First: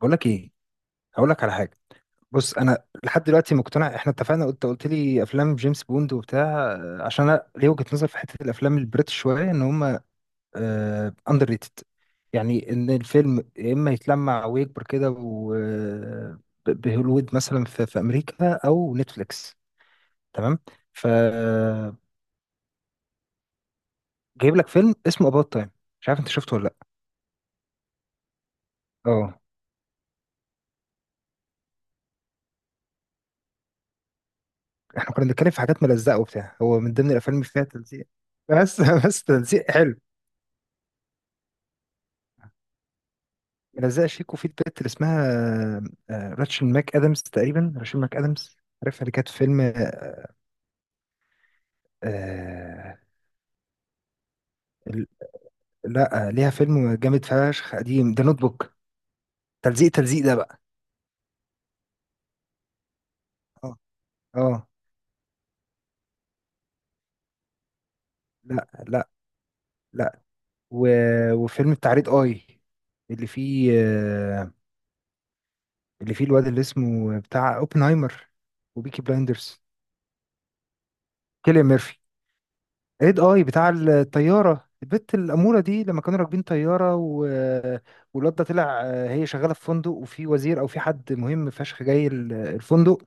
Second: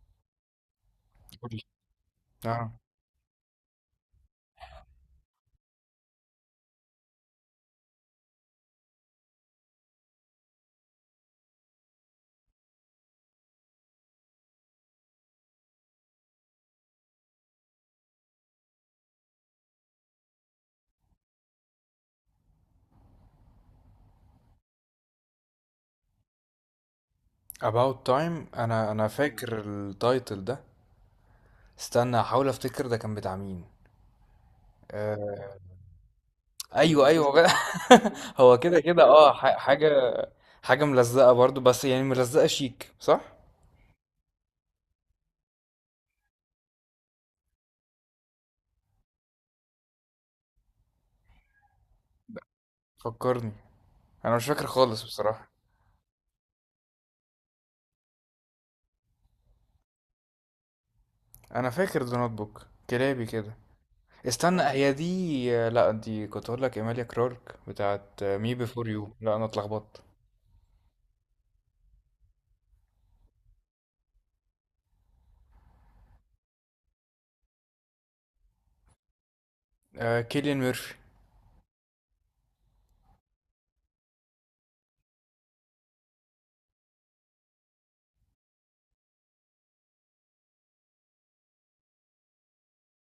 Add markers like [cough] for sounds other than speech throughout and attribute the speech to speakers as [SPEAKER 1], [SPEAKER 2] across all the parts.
[SPEAKER 1] بقول لك ايه، هقول لك على
[SPEAKER 2] قولي.
[SPEAKER 1] حاجه. بص،
[SPEAKER 2] اه،
[SPEAKER 1] انا لحد دلوقتي مقتنع. احنا اتفقنا، قلت لي افلام جيمس بوند وبتاع، عشان انا ليه وجهه نظر في حته الافلام البريتش شويه ان هم اندر ريتد. يعني ان الفيلم يا اما يتلمع ويكبر كده بهوليوود مثلا في امريكا او نتفليكس، تمام؟ ف جايب لك فيلم اسمه اباوت تايم، مش عارف انت شفته ولا لا.
[SPEAKER 2] About Time. انا
[SPEAKER 1] اه،
[SPEAKER 2] فاكر التايتل ده. استنى احاول افتكر ده كان بتاع مين.
[SPEAKER 1] احنا كنا
[SPEAKER 2] آه،
[SPEAKER 1] بنتكلم في حاجات ملزقه وبتاع، هو من
[SPEAKER 2] ايوه
[SPEAKER 1] ضمن
[SPEAKER 2] ايوه
[SPEAKER 1] الافلام
[SPEAKER 2] هو.
[SPEAKER 1] اللي فيها تلزيق.
[SPEAKER 2] [laughs] هو كده
[SPEAKER 1] بس
[SPEAKER 2] كده
[SPEAKER 1] [laughs] بس
[SPEAKER 2] اه، ح-
[SPEAKER 1] تلزيق
[SPEAKER 2] حاجه
[SPEAKER 1] حلو.
[SPEAKER 2] حاجه ملزقه برضو، بس يعني ملزقه شيك، صح؟
[SPEAKER 1] ملزقه شيكو، في البت اللي اسمها راتشل ماك ادمز، تقريبا راتشل ماك ادمز. عارفها اللي كانت في فيلم آه آه،
[SPEAKER 2] فكرني، انا مش فاكر خالص
[SPEAKER 1] ال-
[SPEAKER 2] بصراحه.
[SPEAKER 1] لا آه، ليها فيلم جامد فشخ قديم، ده نوت بوك. تلزيق ده بقى.
[SPEAKER 2] انا فاكر ذا نوت بوك كلابي كده.
[SPEAKER 1] اه
[SPEAKER 2] استنى،
[SPEAKER 1] اه،
[SPEAKER 2] هي دي؟ لا، دي كنت اقول لك ايماليا كلارك بتاعت مي
[SPEAKER 1] لا
[SPEAKER 2] بيفور
[SPEAKER 1] لا
[SPEAKER 2] يو. لا، انا اتلخبطت.
[SPEAKER 1] لا. و... وفيلم التعريض اي، اللي فيه اللي فيه الواد اللي اسمه بتاع اوبنهايمر وبيكي بلايندرز،
[SPEAKER 2] آه، كيليان ميرفي.
[SPEAKER 1] كيليان ميرفي. ايد اي بتاع الطياره، البت الاموره دي لما كانوا راكبين طياره والواد ده طلع. هي شغاله في فندق، وفي وزير او في حد مهم فشخ جاي الفندق،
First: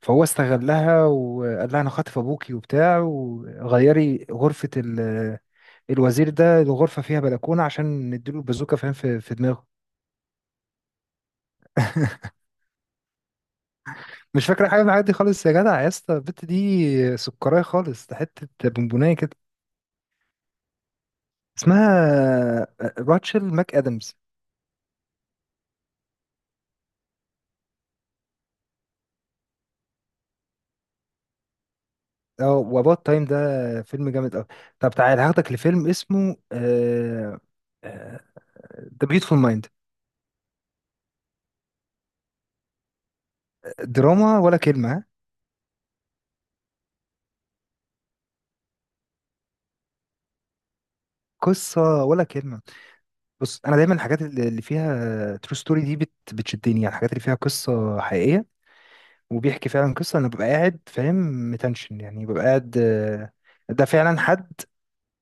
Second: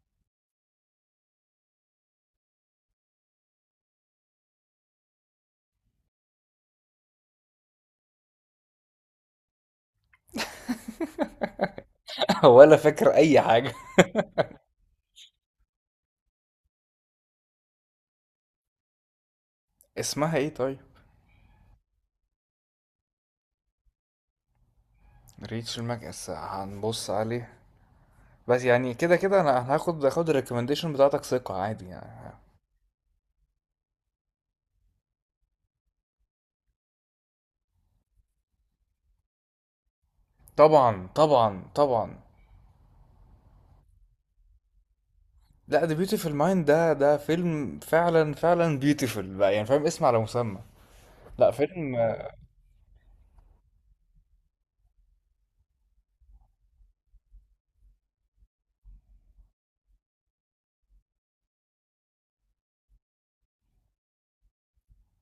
[SPEAKER 1] فهو استغلها وقال لها انا خاطف ابوكي وبتاع، وغيري غرفه الوزير ده. الغرفه فيها بلكونه عشان نديله البازوكه، فاهم، في دماغه. [laughs]
[SPEAKER 2] [laughs] ولا فاكر اي حاجه.
[SPEAKER 1] مش فاكره حاجه من الحاجات دي خالص يا جدع، يا اسطى البت دي سكرايه خالص، ده حته بونبونايه كده.
[SPEAKER 2] اسمها ايه طيب؟
[SPEAKER 1] اسمها راتشل ماك ادمز.
[SPEAKER 2] ريتش المكس، هنبص عليه. بس يعني كده كده أنا هاخد الريكومنديشن بتاعتك ثقة عادي يعني.
[SPEAKER 1] اه، واباوت تايم ده فيلم جامد قوي. طب تعال هاخدك لفيلم اسمه ذا بيوتفول مايند.
[SPEAKER 2] طبعا طبعا طبعا.
[SPEAKER 1] دراما ولا كلمه ها؟
[SPEAKER 2] لا، ده بيوتيفل مايند، ده فيلم فعلا فعلا بيوتيفل بقى، يعني فاهم، اسم على مسمى. لا، فيلم.
[SPEAKER 1] قصه ولا كلمه. بص، انا دايما الحاجات اللي فيها ترو ستوري دي بت بتشدني، يعني الحاجات اللي فيها قصه حقيقيه وبيحكي فعلا قصه، انا ببقى قاعد فاهم، متنشن. يعني ببقى قاعد، ده فعلا حد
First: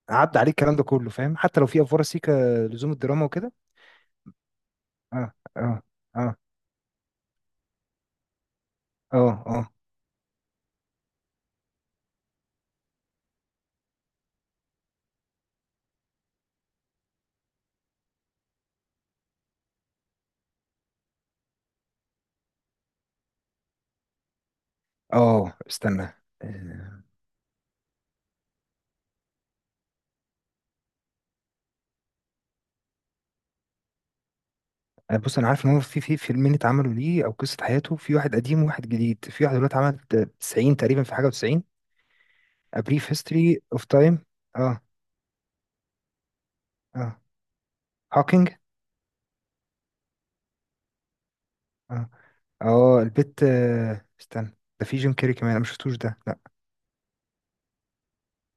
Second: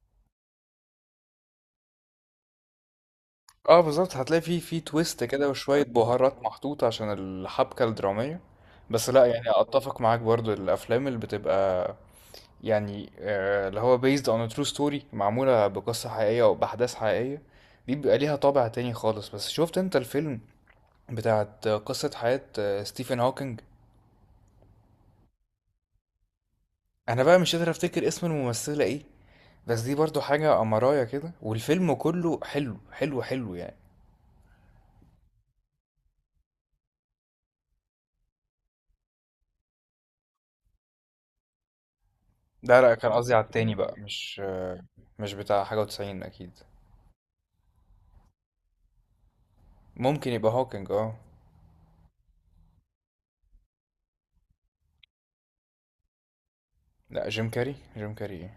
[SPEAKER 1] عدى عليه الكلام ده كله، فاهم، حتى لو في افوار سيكا لزوم الدراما وكده.
[SPEAKER 2] اه، بالظبط، هتلاقي فيه تويست
[SPEAKER 1] اه
[SPEAKER 2] كده
[SPEAKER 1] اه
[SPEAKER 2] وشوية
[SPEAKER 1] اه
[SPEAKER 2] بهارات محطوطة عشان الحبكة الدرامية. بس لا
[SPEAKER 1] اه.
[SPEAKER 2] يعني
[SPEAKER 1] اه
[SPEAKER 2] اتفق معاك، برضو الافلام اللي بتبقى يعني اللي هو based on a true story، معمولة بقصة حقيقية أو بأحداث حقيقية، دي بيبقى ليها طابع تاني خالص. بس شفت انت الفيلم بتاعت قصة حياة ستيفن هوكينج؟
[SPEAKER 1] اه استنى، آه،
[SPEAKER 2] أنا بقى مش قادر أفتكر اسم الممثلة ايه، بس دي برضو حاجة أمراية كده، والفيلم كله حلو حلو حلو يعني.
[SPEAKER 1] أنا بص انا عارف ان هو في في فيلمين اتعملوا ليه او قصه حياته، في واحد قديم وواحد جديد، في واحد دلوقتي عمل 90 تقريبا في حاجه و90.
[SPEAKER 2] ده
[SPEAKER 1] A
[SPEAKER 2] لا،
[SPEAKER 1] Brief
[SPEAKER 2] كان قصدي على
[SPEAKER 1] History
[SPEAKER 2] التاني
[SPEAKER 1] of
[SPEAKER 2] بقى،
[SPEAKER 1] Time.
[SPEAKER 2] مش
[SPEAKER 1] اه
[SPEAKER 2] مش بتاع حاجة وتسعين أكيد.
[SPEAKER 1] اه، هوكينج.
[SPEAKER 2] ممكن يبقى هوكينج، اه.
[SPEAKER 1] اه اه، البت استنى، ده في جيم كاري كمان، انا ما شفتوش ده لا.
[SPEAKER 2] لا، جيم كاري؟ جيم كاري ايه؟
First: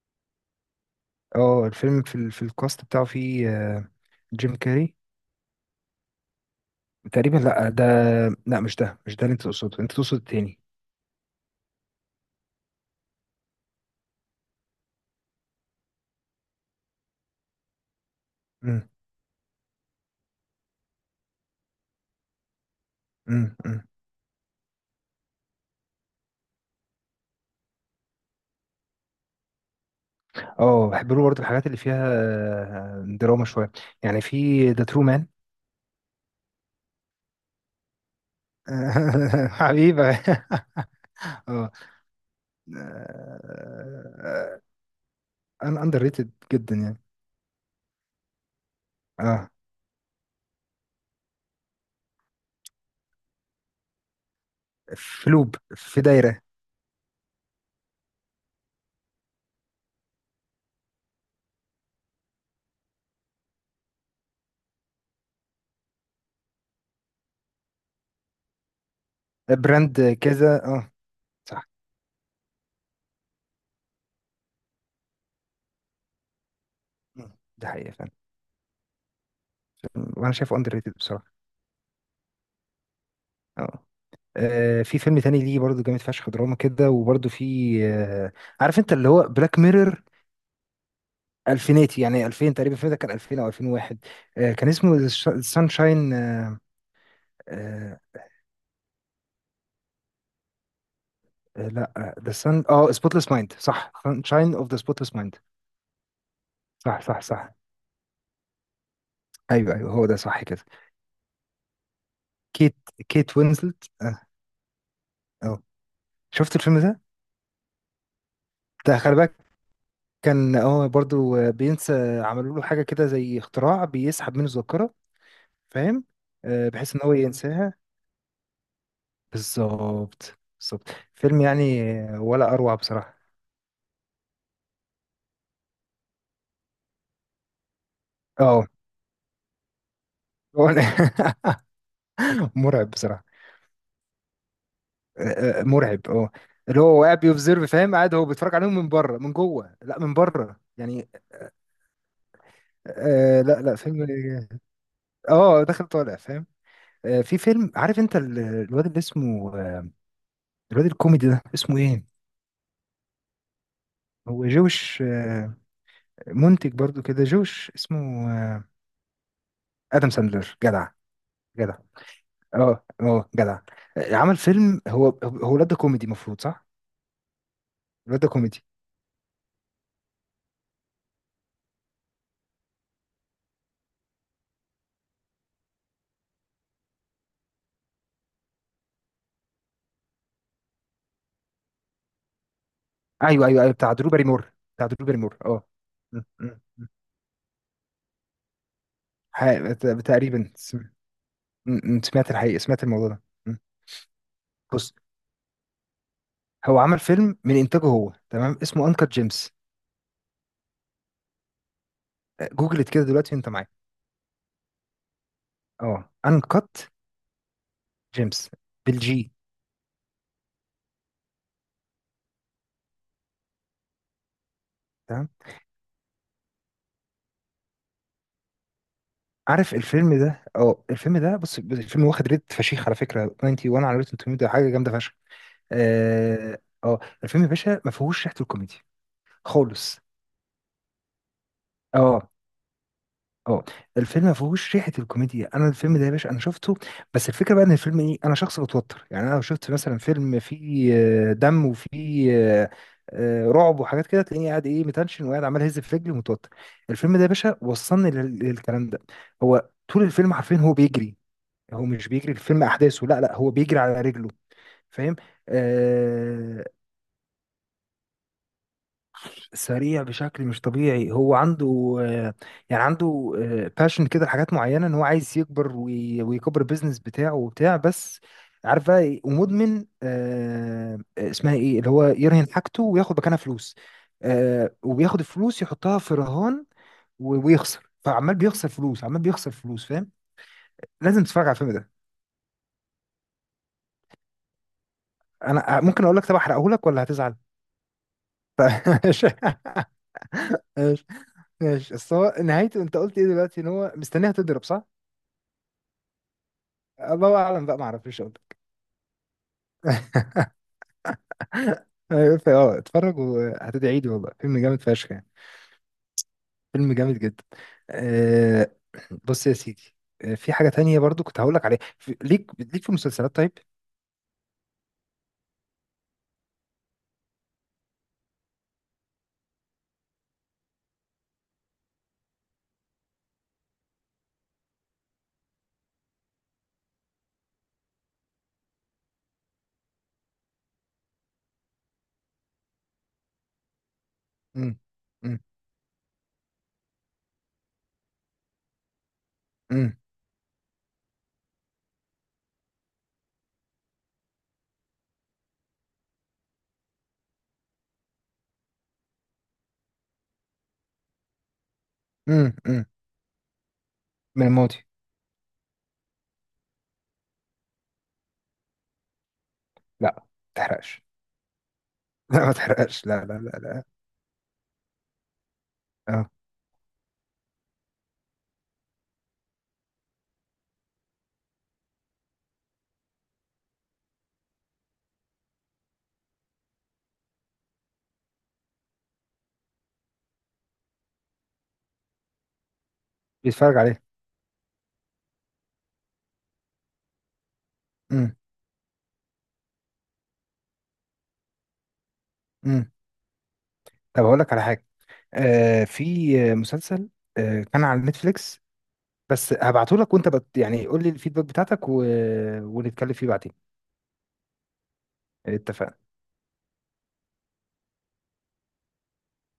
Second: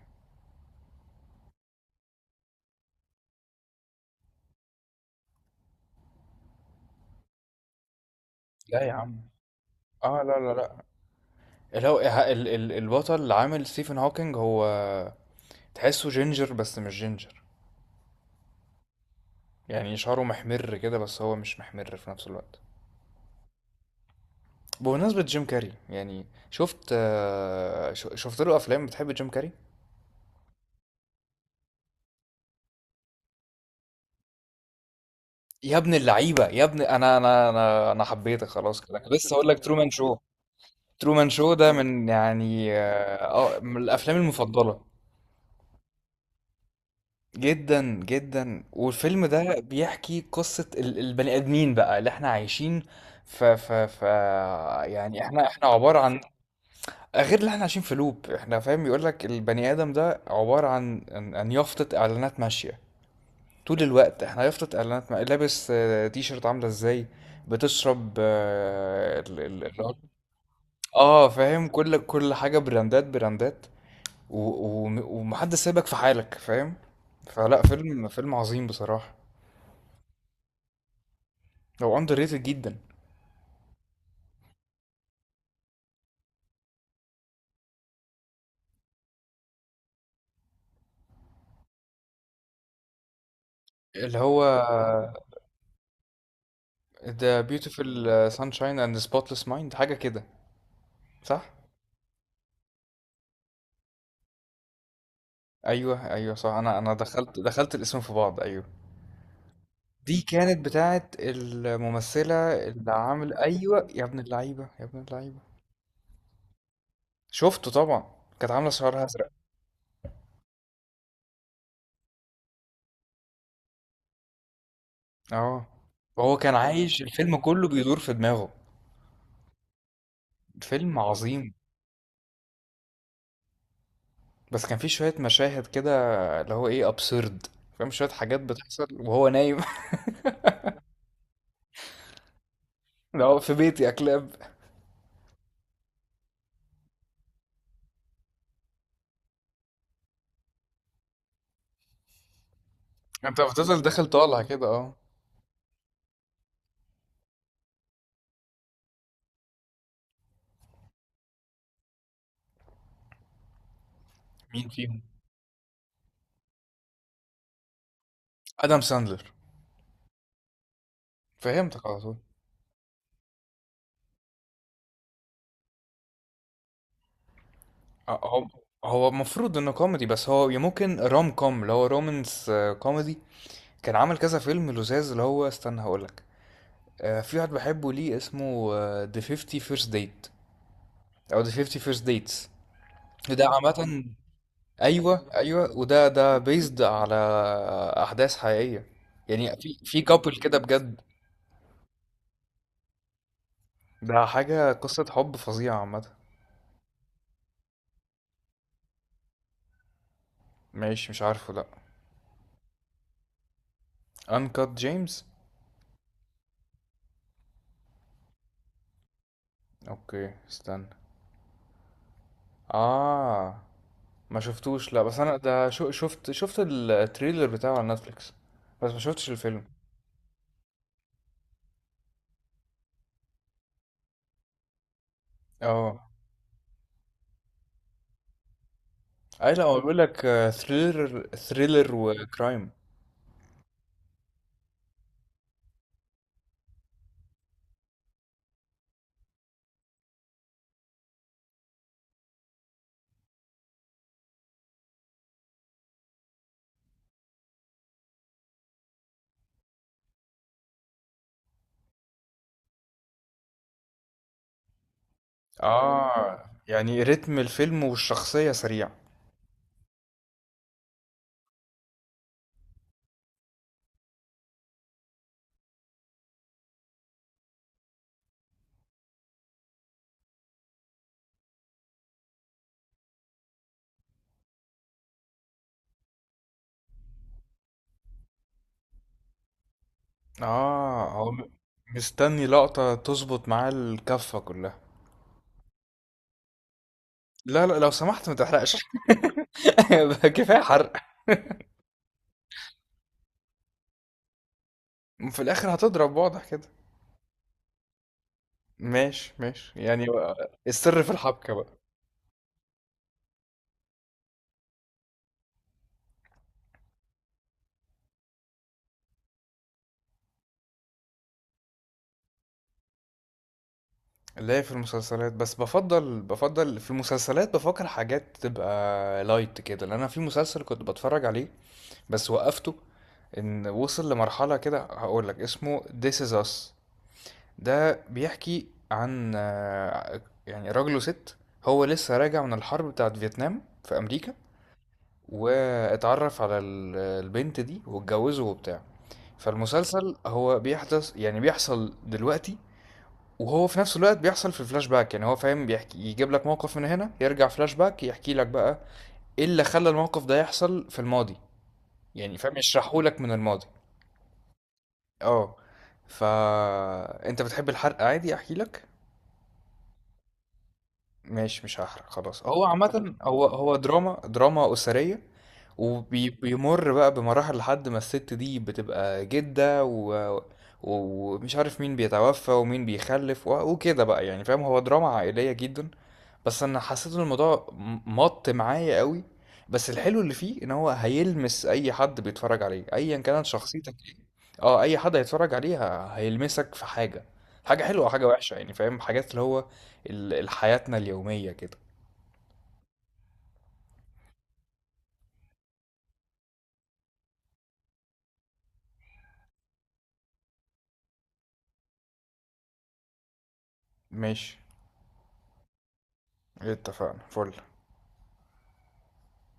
[SPEAKER 1] اه، الفيلم في في الكاست بتاعه في جيم كاري تقريبا، لا ده، لا مش
[SPEAKER 2] لا يا
[SPEAKER 1] ده، مش ده
[SPEAKER 2] عم،
[SPEAKER 1] اللي انت تقصده، انت تقصد
[SPEAKER 2] اه لا لا
[SPEAKER 1] التاني.
[SPEAKER 2] لا. اللي هو البطل اللي عامل ستيفن هوكينج، هو تحسه جينجر بس مش جينجر،
[SPEAKER 1] امم
[SPEAKER 2] يعني شعره محمر كده بس هو مش محمر في نفس الوقت.
[SPEAKER 1] امم.
[SPEAKER 2] بمناسبة جيم كاري، يعني شفت له افلام؟ بتحب جيم كاري؟
[SPEAKER 1] اه، بحب له برضه الحاجات اللي فيها دراما شويه. يعني في ذا ترو مان.
[SPEAKER 2] يا ابن اللعيبة، يا ابن، انا حبيتك خلاص كده، كنت لسه هقول
[SPEAKER 1] [laughs]
[SPEAKER 2] لك ترومان شو.
[SPEAKER 1] حبيبة.
[SPEAKER 2] ترومان شو
[SPEAKER 1] اه،
[SPEAKER 2] ده من يعني من الافلام
[SPEAKER 1] آه،
[SPEAKER 2] المفضلة.
[SPEAKER 1] انا اندر ريتد جدا يعني.
[SPEAKER 2] جدا جدا. والفيلم
[SPEAKER 1] اه،
[SPEAKER 2] ده بيحكي قصة البني آدمين بقى اللي احنا عايشين ف يعني
[SPEAKER 1] في
[SPEAKER 2] احنا
[SPEAKER 1] لوب،
[SPEAKER 2] احنا عبارة
[SPEAKER 1] في
[SPEAKER 2] عن،
[SPEAKER 1] دايرة.
[SPEAKER 2] غير اللي احنا عايشين في لوب، احنا فاهم؟ يقولك البني آدم ده عبارة عن يافطة إعلانات ماشية. طول الوقت احنا يافطة إعلانات، ما... لابس تي شيرت عاملة ازاي، بتشرب
[SPEAKER 1] براند كذا اه. صح.
[SPEAKER 2] فاهم، كل حاجة براندات براندات. و... و... ومحدش سايبك في حالك، فاهم؟
[SPEAKER 1] مم.
[SPEAKER 2] فلا،
[SPEAKER 1] ده حقيقة
[SPEAKER 2] فيلم
[SPEAKER 1] فعلا،
[SPEAKER 2] فيلم عظيم بصراحة.
[SPEAKER 1] وانا شايفه اندر ريتد بصراحة.
[SPEAKER 2] هو اندر ريتد جدا.
[SPEAKER 1] اه، في فيلم تاني ليه برضه جامد فشخ دراما كده، وبرضه في، عارف انت اللي هو بلاك ميرور الفيناتي. يعني 2000 تقريبا، الفيلم ده كان 2000 او 2001.
[SPEAKER 2] اللي هو
[SPEAKER 1] كان اسمه سانشاين.
[SPEAKER 2] The
[SPEAKER 1] آه،
[SPEAKER 2] Beautiful Sunshine and the Spotless Mind، حاجة كده، صح؟
[SPEAKER 1] لا ذا سان اه سبوتليس مايند، صح، سانشاين اوف ذا سبوتليس.
[SPEAKER 2] ايوه ايوه صح، انا
[SPEAKER 1] صح صح
[SPEAKER 2] دخلت
[SPEAKER 1] صح.
[SPEAKER 2] دخلت الاسم في بعض، ايوه.
[SPEAKER 1] ايوه ايوه، هو ده
[SPEAKER 2] دي
[SPEAKER 1] صح كده.
[SPEAKER 2] كانت بتاعت الممثلة
[SPEAKER 1] كيت،
[SPEAKER 2] اللي عامل،
[SPEAKER 1] كيت وينزلت
[SPEAKER 2] ايوه، يا ابن
[SPEAKER 1] اه.
[SPEAKER 2] اللعيبة يا ابن اللعيبة.
[SPEAKER 1] اه، شفت الفيلم ده؟
[SPEAKER 2] شفته طبعا، كانت عاملة
[SPEAKER 1] ده
[SPEAKER 2] شعرها
[SPEAKER 1] خلي
[SPEAKER 2] ازرق،
[SPEAKER 1] بالك، كان اه برضو، بينسى، عملوا له حاجه كده زي اختراع بيسحب منه الذاكره،
[SPEAKER 2] اه.
[SPEAKER 1] فاهم.
[SPEAKER 2] وهو كان
[SPEAKER 1] آه، بحيث
[SPEAKER 2] عايش
[SPEAKER 1] ان هو
[SPEAKER 2] الفيلم كله
[SPEAKER 1] ينساها،
[SPEAKER 2] بيدور في دماغه.
[SPEAKER 1] بالظبط بالظبط.
[SPEAKER 2] فيلم
[SPEAKER 1] فيلم
[SPEAKER 2] عظيم.
[SPEAKER 1] يعني، ولا اروع بصراحه.
[SPEAKER 2] بس كان فيه شوية مشاهد كده اللي هو ايه، ابسورد، فاهم، شوية حاجات
[SPEAKER 1] اه،
[SPEAKER 2] بتحصل وهو نايم.
[SPEAKER 1] هو- [laughs] مرعب
[SPEAKER 2] [laughs]
[SPEAKER 1] بصراحه.
[SPEAKER 2] اللي هو في بيتي يا كلاب.
[SPEAKER 1] مرعب اه. اللي هو قاعد بيوبزرف، فاهم، قاعد هو بيتفرج عليهم من بره من جوه، لا من بره يعني.
[SPEAKER 2] انت
[SPEAKER 1] لا لا،
[SPEAKER 2] بتفضل
[SPEAKER 1] فيلم.
[SPEAKER 2] داخل طالع كده، اه.
[SPEAKER 1] اه، داخل طالع، فاهم. في فيلم، عارف انت الواد اللي اسمه، الواد الكوميدي ده اسمه ايه، هو
[SPEAKER 2] مين فيهم؟
[SPEAKER 1] جوش منتج برضو كده، جوش اسمه
[SPEAKER 2] ادم ساندلر.
[SPEAKER 1] ادم ساندلر. جدع، جدع.
[SPEAKER 2] فهمتك على طول.
[SPEAKER 1] اه اه جدع. عمل فيلم، هو الواد ده كوميدي المفروض صح،
[SPEAKER 2] اه،
[SPEAKER 1] الواد ده
[SPEAKER 2] هو
[SPEAKER 1] كوميدي.
[SPEAKER 2] هو المفروض انه كوميدي، بس هو ممكن روم كوم اللي هو رومانس كوميدي. كان عمل كذا فيلم لزاز، اللي هو استنى هقولك، في واحد بحبه ليه اسمه ذا 50 فيرست ديت، او ذا 50 فيرست ديتس. ده
[SPEAKER 1] ايوه ايوه ايوه، بتاع
[SPEAKER 2] عامة،
[SPEAKER 1] درو باريمور، بتاع درو
[SPEAKER 2] ايوه
[SPEAKER 1] باريمور اه.
[SPEAKER 2] ايوه، وده
[SPEAKER 1] م-
[SPEAKER 2] ده
[SPEAKER 1] م-
[SPEAKER 2] بيزد
[SPEAKER 1] م.
[SPEAKER 2] على احداث حقيقية، يعني
[SPEAKER 1] ح-
[SPEAKER 2] في كابل
[SPEAKER 1] تقريبا.
[SPEAKER 2] كده بجد.
[SPEAKER 1] م. سمعت الحقيقة، سمعت الموضوع ده م.
[SPEAKER 2] ده حاجة
[SPEAKER 1] بص،
[SPEAKER 2] قصة حب فظيعة عامة.
[SPEAKER 1] هو عمل فيلم من انتاجه هو، تمام، اسمه انكت جيمس.
[SPEAKER 2] ماشي، مش عارفه، لا.
[SPEAKER 1] جوجلت كده دلوقتي وانت معايا.
[SPEAKER 2] انكات جيمس.
[SPEAKER 1] اه، انكت جيمس بالجي.
[SPEAKER 2] اوكي، استنى. اه. ما شفتوش، لا، بس
[SPEAKER 1] تمام.
[SPEAKER 2] انا ده شو، شفت التريلر بتاعه على نتفليكس، بس ما شفتش الفيلم.
[SPEAKER 1] عارف الفيلم ده، اه الفيلم ده، بص، الفيلم واخد ريت فشيخ على فكره، 91 على روتن توميتو، حاجه جامده فشخ.
[SPEAKER 2] اه،
[SPEAKER 1] اه، الفيلم يا باشا ما فيهوش ريحه الكوميديا
[SPEAKER 2] اي، لا، هو بيقول
[SPEAKER 1] خالص.
[SPEAKER 2] لك ثريلر ثريلر
[SPEAKER 1] اه
[SPEAKER 2] وكرايم.
[SPEAKER 1] اه، الفيلم ما فيهوش ريحه الكوميديا، انا الفيلم ده يا باشا انا شفته، بس الفكره بقى ان الفيلم ايه، انا شخص بتوتر. يعني انا لو شفت مثلا فيلم فيه دم، وفيه آه، رعب وحاجات كده، تلاقيني قاعد ايه متنشن، وقاعد عمال اهز في رجلي ومتوتر. الفيلم ده يا باشا وصلني للكلام ده. هو طول الفيلم حرفيا هو بيجري، هو مش بيجري الفيلم احداثه لا لا، هو بيجري على رجله، فاهم.
[SPEAKER 2] اه.
[SPEAKER 1] آه،
[SPEAKER 2] يعني رتم الفيلم والشخصية سريع.
[SPEAKER 1] سريع بشكل مش طبيعي، هو عنده، يعني عنده باشن كده لحاجات معينة، ان هو عايز يكبر ويكبر البيزنس بتاعه وبتاع. بس عارف بقى إيه؟ ومدمن اسمها ايه، اللي هو يرهن حاجته وياخد مكانها فلوس، وبياخد الفلوس يحطها في رهان ويخسر، فعمال بيخسر فلوس، عمال بيخسر فلوس، فاهم.
[SPEAKER 2] اه
[SPEAKER 1] لازم
[SPEAKER 2] هو
[SPEAKER 1] تتفرج على الفيلم ده.
[SPEAKER 2] مستني لقطة تظبط معاه الكفة كلها.
[SPEAKER 1] انا ممكن اقول لك، طب احرقه لك ولا هتزعل؟
[SPEAKER 2] لا لا، لو سمحت ما تحرقش.
[SPEAKER 1] [laughs] ماشي.
[SPEAKER 2] [laughs] بقى كفاية حرق.
[SPEAKER 1] ماشي ماشي. بس هو نهايته، انت قلت ايه دلوقتي، ان هو مستنيها تضرب صح.
[SPEAKER 2] في الاخر هتضرب واضح كده.
[SPEAKER 1] أه، الله اعلم بقى، ما اعرفش اقول لك.
[SPEAKER 2] ماشي ماشي يعني.
[SPEAKER 1] [laughs]
[SPEAKER 2] السر في الحبكة بقى.
[SPEAKER 1] أيوة، اه اتفرج وهتدعي لي والله، فيلم جامد فشخ يعني، فيلم جامد جدا. أه، بص يا سيدي، في حاجة تانية برضو كنت هقول لك عليها ليك، ليك في المسلسلات طيب.
[SPEAKER 2] لا، في المسلسلات بس، بفضل في المسلسلات بفكر حاجات تبقى لايت كده، لان انا في مسلسل كنت بتفرج عليه بس وقفته، ان وصل لمرحلة كده. هقول لك اسمه This is Us. ده بيحكي عن يعني راجل وست، هو لسه راجع من الحرب بتاعت فيتنام في امريكا،
[SPEAKER 1] امم امم
[SPEAKER 2] واتعرف على البنت دي واتجوزه وبتاع.
[SPEAKER 1] امم
[SPEAKER 2] فالمسلسل هو بيحدث، يعني بيحصل دلوقتي، وهو في نفس الوقت بيحصل في الفلاش باك، يعني هو فاهم، بيحكي يجيب لك موقف من هنا، يرجع فلاش باك يحكي لك بقى ايه اللي خلى الموقف ده يحصل في الماضي، يعني فاهم،
[SPEAKER 1] أمم.
[SPEAKER 2] يشرحه لك من الماضي.
[SPEAKER 1] من الماضي.
[SPEAKER 2] اه. فا انت بتحب الحرق عادي احكي لك؟
[SPEAKER 1] لا ما تحرقش.
[SPEAKER 2] ماشي مش هحرق
[SPEAKER 1] [laughs]
[SPEAKER 2] خلاص.
[SPEAKER 1] لا ما
[SPEAKER 2] هو
[SPEAKER 1] تحرقش،
[SPEAKER 2] عامة
[SPEAKER 1] لا لا
[SPEAKER 2] هو
[SPEAKER 1] لا
[SPEAKER 2] هو
[SPEAKER 1] لا.
[SPEAKER 2] دراما أسرية،
[SPEAKER 1] اه،
[SPEAKER 2] وبيمر بقى بمراحل لحد ما الست دي بتبقى جدة، ومش عارف مين بيتوفى ومين بيخلف، وكده بقى، يعني فاهم، هو دراما عائلية جدا. بس أنا حسيت إن الموضوع مط معايا قوي. بس الحلو اللي فيه إن هو هيلمس أي حد بيتفرج عليه، أيا كانت
[SPEAKER 1] بيتفرج
[SPEAKER 2] شخصيتك
[SPEAKER 1] عليه.
[SPEAKER 2] إيه. اه، أي حد هيتفرج عليه هيلمسك في حاجة، حاجة حلوة وحاجة
[SPEAKER 1] امم
[SPEAKER 2] وحشة، يعني فاهم، حاجات اللي هو لحياتنا اليومية كده.
[SPEAKER 1] امم. طب هقول لك على حاجة، أه، في مسلسل أه كان على نتفليكس، بس هبعته لك، وانت بت يعني قول لي الفيدباك بتاعتك، ونتكلم فيه بعدين.
[SPEAKER 2] ماشي،
[SPEAKER 1] اتفقنا.
[SPEAKER 2] اتفقنا، فل